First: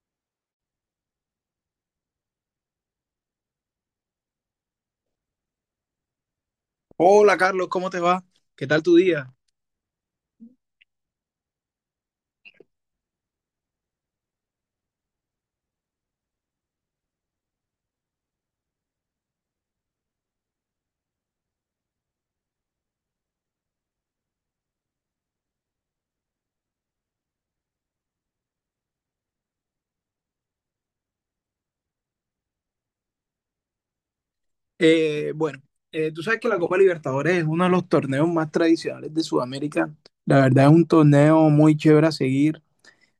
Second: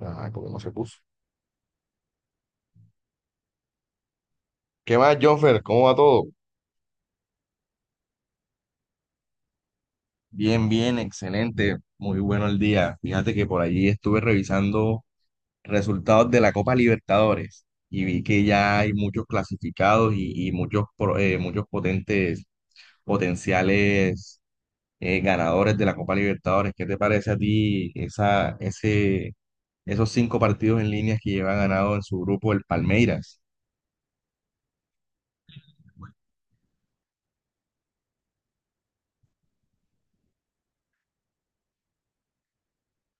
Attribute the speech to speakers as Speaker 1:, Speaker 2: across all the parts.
Speaker 1: Ah, porque no se puso. ¿Qué más, Jonfer? ¿Cómo va todo?
Speaker 2: Hola Carlos, ¿cómo te va? ¿Qué tal tu día?
Speaker 1: Bien, bien, excelente. Muy bueno el día. Fíjate que por allí estuve revisando resultados de la Copa Libertadores y vi que ya hay muchos clasificados y muchos, muchos potentes, potenciales ganadores de la Copa Libertadores. ¿Qué te parece a ti esos cinco partidos en línea que lleva ganado en su grupo el Palmeiras?
Speaker 2: Eh, bueno, tú sabes que la Copa Libertadores es uno de los torneos más tradicionales de Sudamérica. La verdad es un torneo muy chévere a seguir.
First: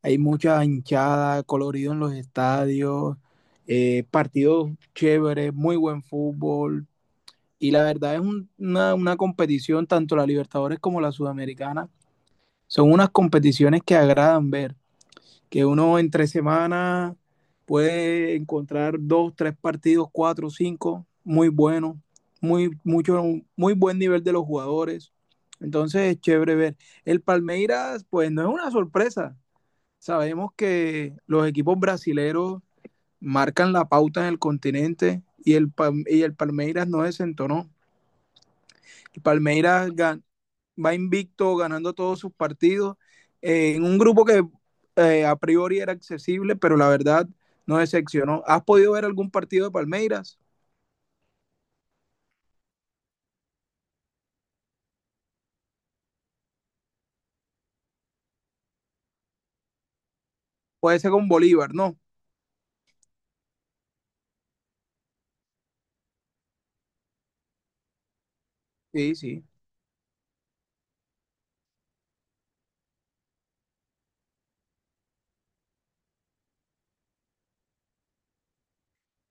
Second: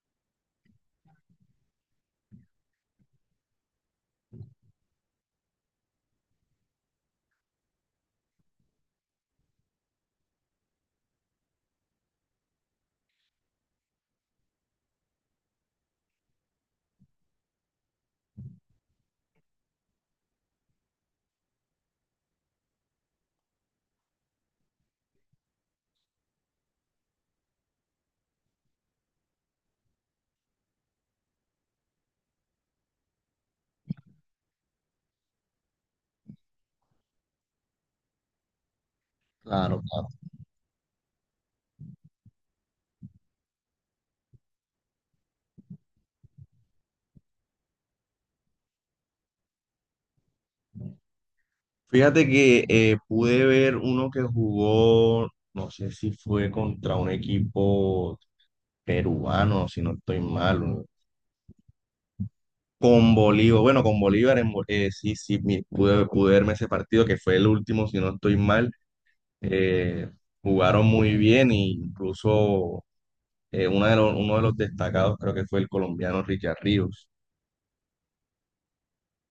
Speaker 2: Hay mucha hinchada, colorido en los estadios, partidos chéveres, muy buen fútbol. Y la verdad es una competición, tanto la Libertadores como la Sudamericana, son unas competiciones que agradan ver. Que uno entre semana puede encontrar dos, tres partidos, cuatro, cinco, muy buenos, muy, mucho, muy buen nivel de los jugadores. Entonces es chévere ver. El Palmeiras, pues no es una sorpresa. Sabemos que los equipos brasileros marcan la pauta en el continente, y el Palmeiras no desentonó. El
Speaker 1: Claro,
Speaker 2: Palmeiras
Speaker 1: claro.
Speaker 2: gan- Va invicto ganando todos sus partidos, en un grupo que a priori era accesible, pero la verdad no decepcionó. ¿Has podido ver algún partido de Palmeiras?
Speaker 1: Fíjate que pude ver uno que jugó, no sé si fue contra un equipo peruano, si no estoy mal,
Speaker 2: Puede ser con Bolívar, ¿no?
Speaker 1: con Bolívar, bueno, con Bolívar, sí, sí, pude verme ese partido que fue el último, si no estoy mal,
Speaker 2: Sí, sí.
Speaker 1: eh, jugaron muy bien e incluso uno de los destacados creo que fue el colombiano Richard Ríos.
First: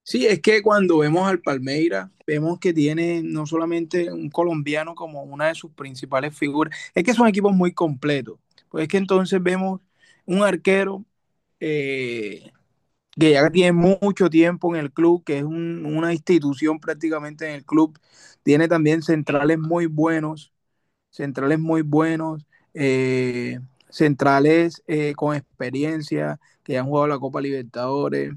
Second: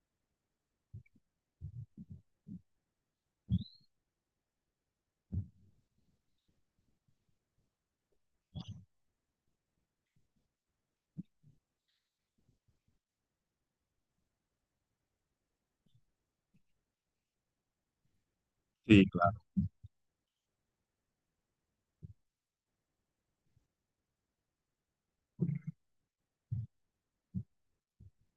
Speaker 2: Sí, es que cuando vemos al Palmeiras, vemos que tiene no solamente un colombiano como una de sus principales figuras, es que son equipos muy completos. Pues es que entonces vemos un arquero, eh, que ya tiene mucho tiempo en el club, que es una institución prácticamente en el club. Tiene también
Speaker 1: Sí,
Speaker 2: centrales muy buenos, centrales muy buenos, eh, centrales con experiencia, que ya han jugado la Copa Libertadores.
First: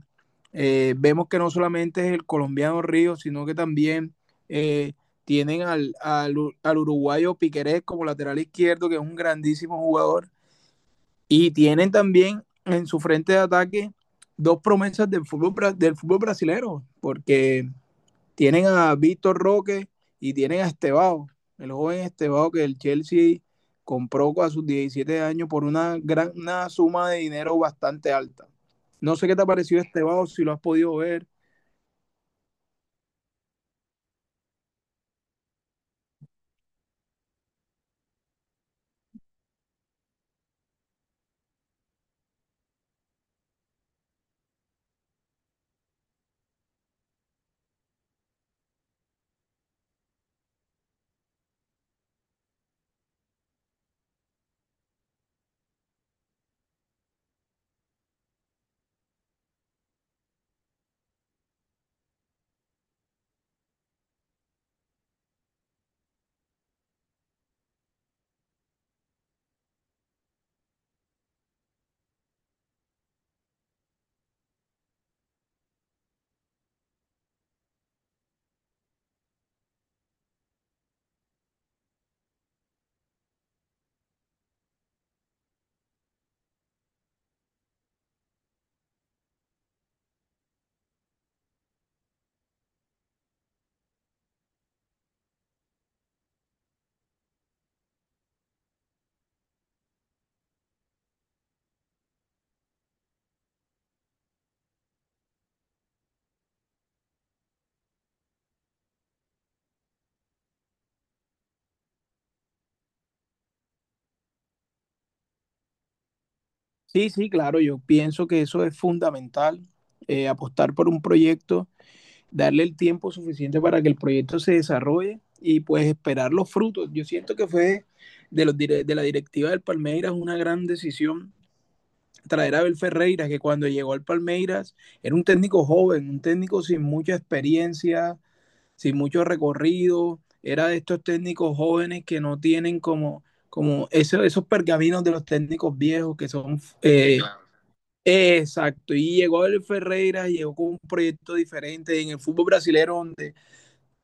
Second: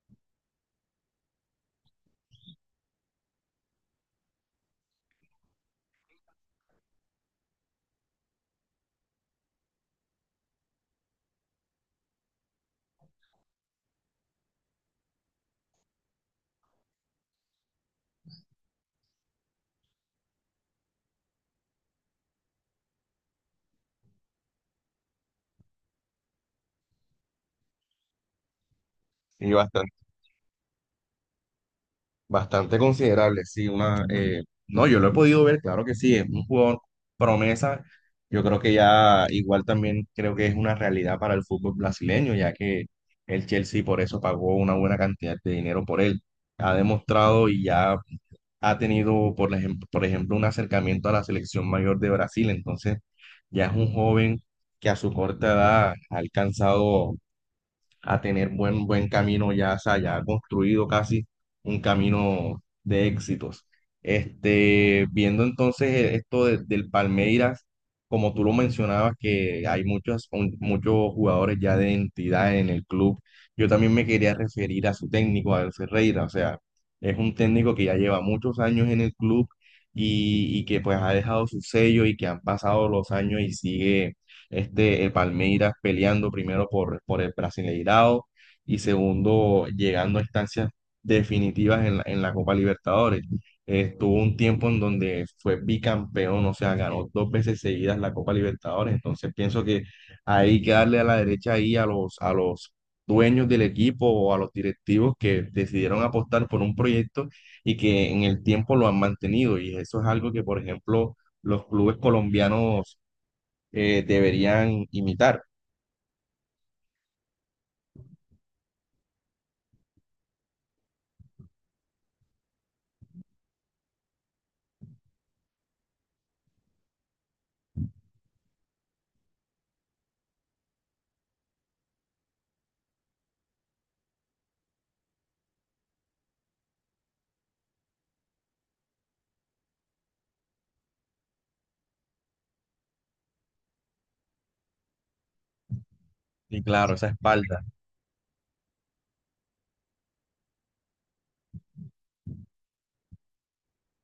Speaker 2: Vemos que no solamente es el colombiano Río, sino que también eh, tienen al uruguayo Piquerez como lateral izquierdo, que es un grandísimo jugador. Y tienen también en su frente de ataque dos promesas del fútbol brasilero, porque tienen a Víctor Roque y tienen a Estebao, el joven Estebao que el Chelsea compró a sus 17 años por una suma de dinero bastante alta. No sé qué te ha parecido
Speaker 1: claro.
Speaker 2: Estebao, si lo has podido ver.
Speaker 1: Bastante considerable, sí, una, no, yo lo he podido ver, claro que sí, es un jugador promesa, yo creo que ya igual también creo que es una realidad para el fútbol brasileño, ya que el Chelsea por eso pagó una buena cantidad de dinero por él, ha demostrado y ya ha tenido, por ejemplo, un acercamiento a la selección mayor de Brasil, entonces ya es un joven que a su corta edad ha alcanzado a tener buen camino ya, o sea, ya construido casi un camino de éxitos. Viendo entonces del Palmeiras, como tú lo mencionabas, que hay muchos jugadores ya de entidad en el club, yo también me quería referir a su técnico, al Ferreira, o sea, es un técnico que ya lleva muchos años en el club y que pues ha dejado su sello y que han pasado los años y sigue el Palmeiras peleando primero por el Brasileirao y segundo llegando a instancias definitivas en en la Copa Libertadores. Estuvo un tiempo en donde fue bicampeón, o sea, ganó dos veces seguidas la Copa Libertadores. Entonces pienso que hay que darle a la derecha ahí a a los dueños del equipo o a los directivos que decidieron apostar por un proyecto y que en el tiempo lo han mantenido. Y eso es algo que, por ejemplo, los clubes colombianos deberían imitar.
Speaker 2: Sí, sí, claro, yo pienso que eso es fundamental, apostar por un proyecto, darle el tiempo suficiente para que el proyecto se desarrolle y pues esperar los frutos. Yo siento que fue de, los, de la directiva del Palmeiras una gran decisión traer a Abel Ferreira, que cuando llegó al Palmeiras era un técnico joven, un técnico sin mucha experiencia, sin mucho recorrido, era de estos técnicos jóvenes que no tienen como, esos pergaminos de los técnicos viejos que son...
Speaker 1: Y claro, esa
Speaker 2: Eh, claro.
Speaker 1: espalda.
Speaker 2: Exacto, y llegó el Ferreira, llegó con un proyecto diferente en el fútbol brasileño, donde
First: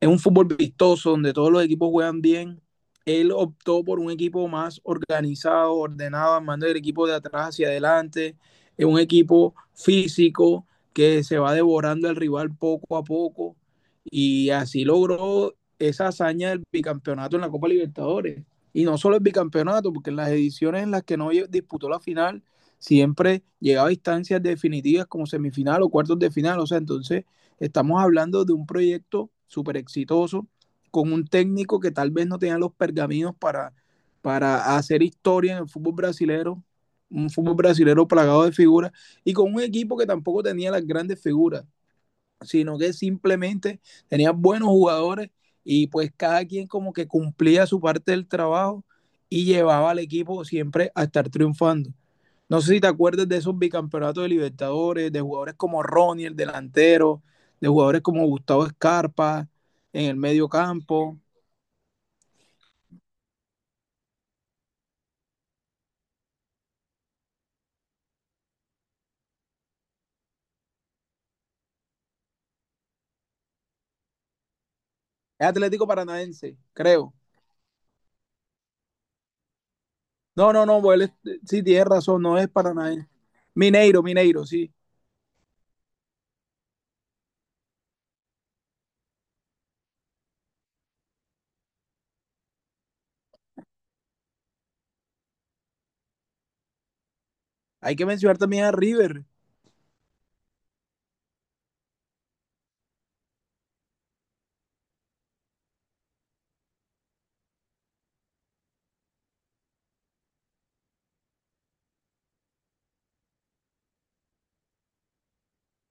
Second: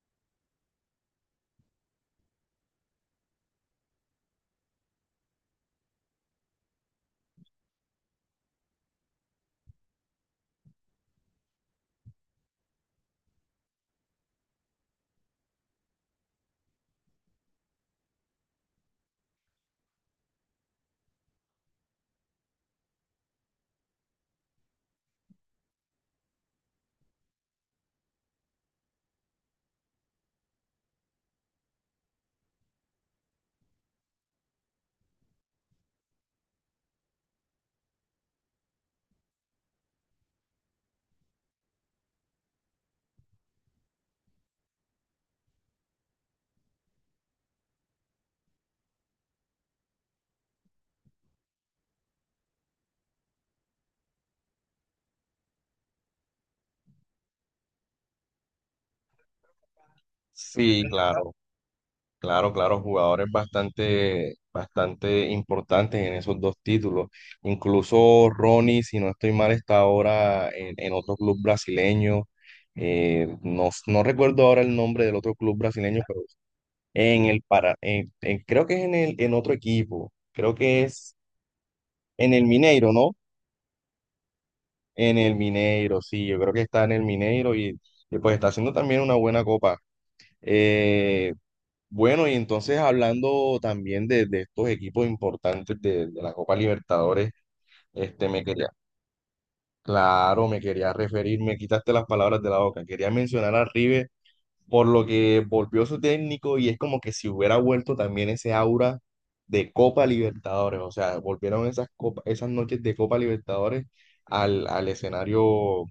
Speaker 2: es un fútbol vistoso donde todos los equipos juegan bien. Él optó por un equipo más organizado, ordenado, armando el equipo de atrás hacia adelante. Es un equipo físico que se va devorando al rival poco a poco. Y así logró esa hazaña del bicampeonato en la Copa Libertadores. Y no solo el bicampeonato, porque en las ediciones en las que no disputó la final, siempre llegaba a instancias definitivas como semifinal o cuartos de final. O sea, entonces estamos hablando de un proyecto súper exitoso con un técnico que tal vez no tenía los pergaminos para hacer historia en el fútbol brasilero, un fútbol brasilero plagado de figuras y con un equipo que tampoco tenía las grandes figuras, sino que simplemente tenía buenos jugadores y pues cada quien como que cumplía su parte del trabajo y llevaba al equipo siempre a estar triunfando. No sé si te acuerdas de esos bicampeonatos de Libertadores, de jugadores como Ronnie, el delantero, de jugadores como Gustavo Escarpa en el medio
Speaker 1: Sí,
Speaker 2: campo.
Speaker 1: claro, claro, claro, jugadores bastante importantes en esos dos títulos. Incluso Ronnie, si no estoy mal, está ahora en otro club brasileño. No recuerdo ahora el nombre del otro
Speaker 2: Es
Speaker 1: club
Speaker 2: Atlético
Speaker 1: brasileño, pero
Speaker 2: Paranaense, creo.
Speaker 1: en el para, en- creo que es en en otro equipo.
Speaker 2: No,
Speaker 1: Creo
Speaker 2: no, no,
Speaker 1: que
Speaker 2: pues
Speaker 1: es
Speaker 2: sí, tienes razón,
Speaker 1: en
Speaker 2: no
Speaker 1: el
Speaker 2: es
Speaker 1: Mineiro,
Speaker 2: Paranaense.
Speaker 1: ¿no?
Speaker 2: Mineiro, Mineiro, sí.
Speaker 1: En el Mineiro, sí, yo creo que está en el Mineiro y pues está haciendo también una buena copa. Eh, bueno, y entonces hablando también de estos equipos importantes de la Copa Libertadores,
Speaker 2: Hay que
Speaker 1: este
Speaker 2: mencionar
Speaker 1: me
Speaker 2: también
Speaker 1: quería,
Speaker 2: a River.
Speaker 1: claro, me quería referir, me quitaste las palabras de la boca, quería mencionar a River por lo que volvió su técnico y es como que si hubiera vuelto también ese aura de Copa Libertadores, o sea, volvieron esas noches de Copa Libertadores al, al escenario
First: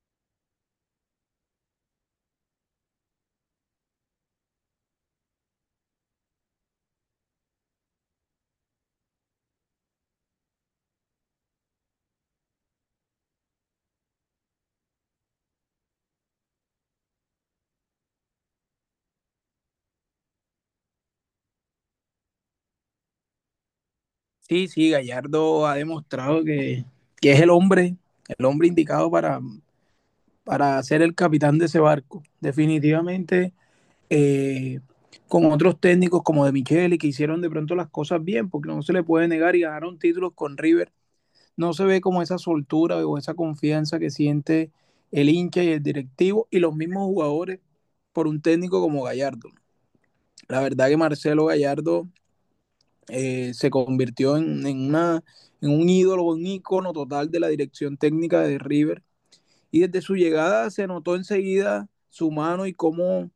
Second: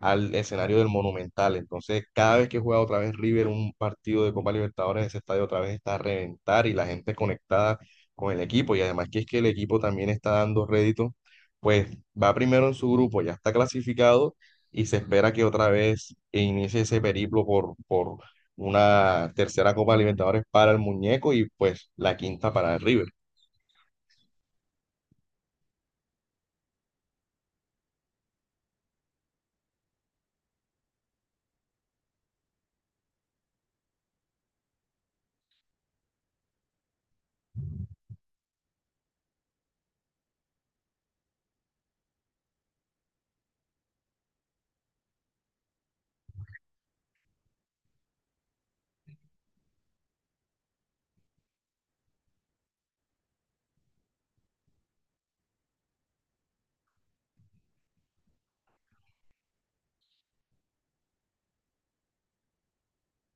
Speaker 1: al escenario del Monumental. Entonces, cada vez que juega otra vez River un partido de Copa Libertadores, ese estadio otra vez está a reventar y la gente conectada con el equipo. Y además que es que el equipo también está dando rédito, pues va primero en su grupo, ya está clasificado y se espera que otra vez inicie ese periplo por una tercera Copa Libertadores para el muñeco y pues la quinta para el River.
Speaker 2: Sí, sí, Gallardo ha demostrado que es el hombre indicado para ser el capitán de ese barco. Definitivamente, eh, con otros técnicos como de Micheli, que hicieron de pronto las cosas bien, porque no se le puede negar y ganaron títulos con River. No se ve como esa soltura o esa confianza que siente el hincha y el directivo y los mismos jugadores por un técnico como Gallardo. La verdad que Marcelo Gallardo se convirtió en, una, en un ídolo, un ícono total de la dirección técnica de River. Y desde su llegada se notó enseguida su mano y cómo,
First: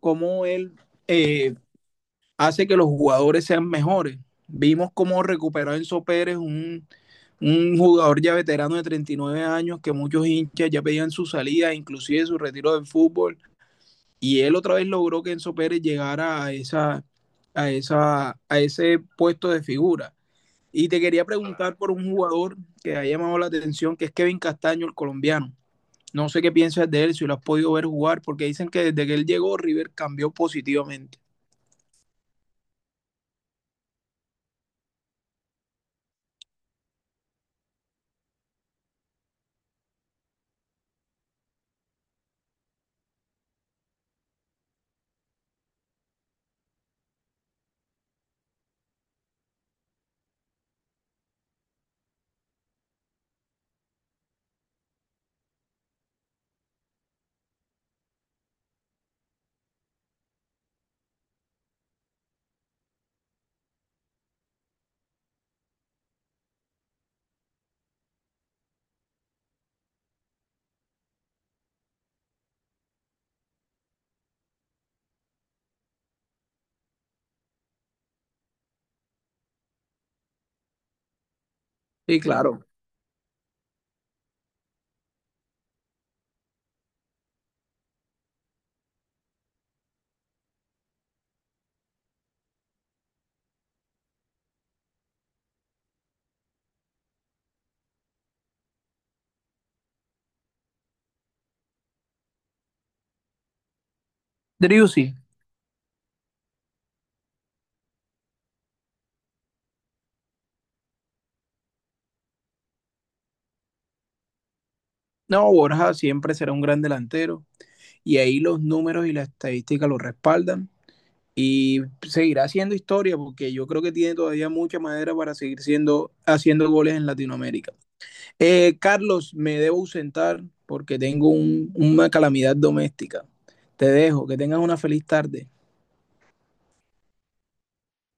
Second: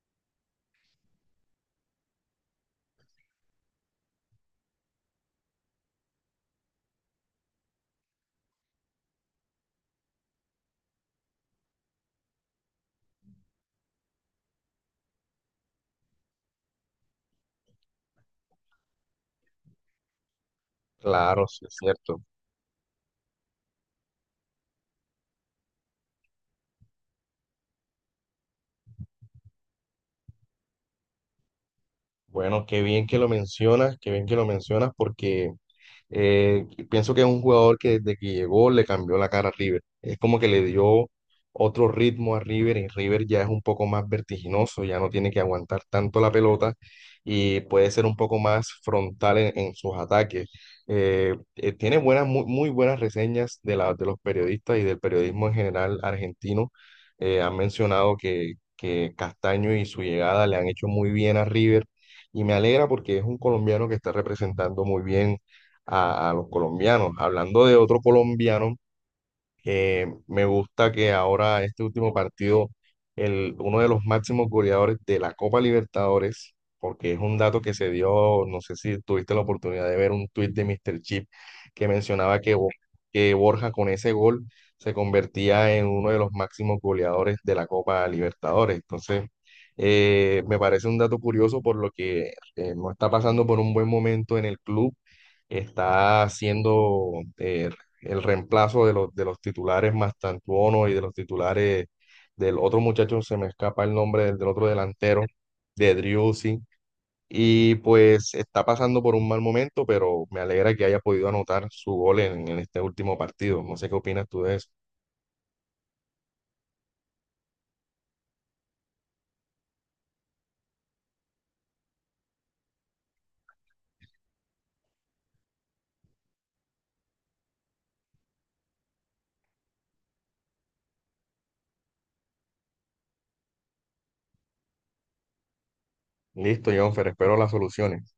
Speaker 2: cómo él eh, hace que los jugadores sean mejores. Vimos cómo recuperó a Enzo Pérez, un jugador ya veterano de 39 años, que muchos hinchas ya pedían su salida, inclusive su retiro del fútbol. Y él otra vez logró que Enzo Pérez llegara a ese puesto de figura. Y te quería
Speaker 1: Claro, sí es
Speaker 2: preguntar por un
Speaker 1: cierto.
Speaker 2: jugador que ha llamado la atención, que es Kevin Castaño, el colombiano. No sé qué piensas de él, si lo has podido ver jugar, porque dicen que desde que él llegó, River cambió positivamente.
Speaker 1: Bueno, qué bien que lo mencionas, qué bien que lo mencionas porque pienso que es un jugador que desde que llegó le cambió la cara a River. Es como que le dio otro ritmo a River y River ya es un poco más vertiginoso, ya no tiene que aguantar tanto la pelota y puede ser un poco más frontal en sus ataques. Tiene muy buenas reseñas de los periodistas y del periodismo en general argentino. Han mencionado que Castaño y su llegada le han hecho muy bien a River. Y me alegra porque es un colombiano que está representando muy bien a los colombianos. Hablando de otro colombiano, me gusta que ahora este último partido, uno de los máximos goleadores de la Copa Libertadores, porque es un dato que se dio, no sé si tuviste la oportunidad de ver un tuit de Mr. Chip que
Speaker 2: Sí,
Speaker 1: mencionaba
Speaker 2: claro.
Speaker 1: Que Borja con ese gol se convertía en uno de los máximos goleadores de la Copa Libertadores. Entonces, me parece un dato curioso por lo que no está pasando por un buen momento en el club, está siendo eh, el reemplazo de de los titulares Mastantuono y de los titulares del otro muchacho, se me escapa el nombre del otro
Speaker 2: Driussi.
Speaker 1: delantero, de Driussi. Y pues está pasando por un mal momento, pero me alegra que haya podido anotar su gol en este último partido. No sé qué opinas tú de eso.
Speaker 2: No, Borja siempre será un gran delantero y ahí los números y la estadística lo respaldan y seguirá haciendo historia porque yo creo que tiene todavía mucha madera para seguir siendo, haciendo goles en Latinoamérica. Carlos, me debo ausentar porque tengo una calamidad doméstica. Te dejo, que tengas una feliz tarde.
Speaker 1: Listo, Jonfer, espero las soluciones.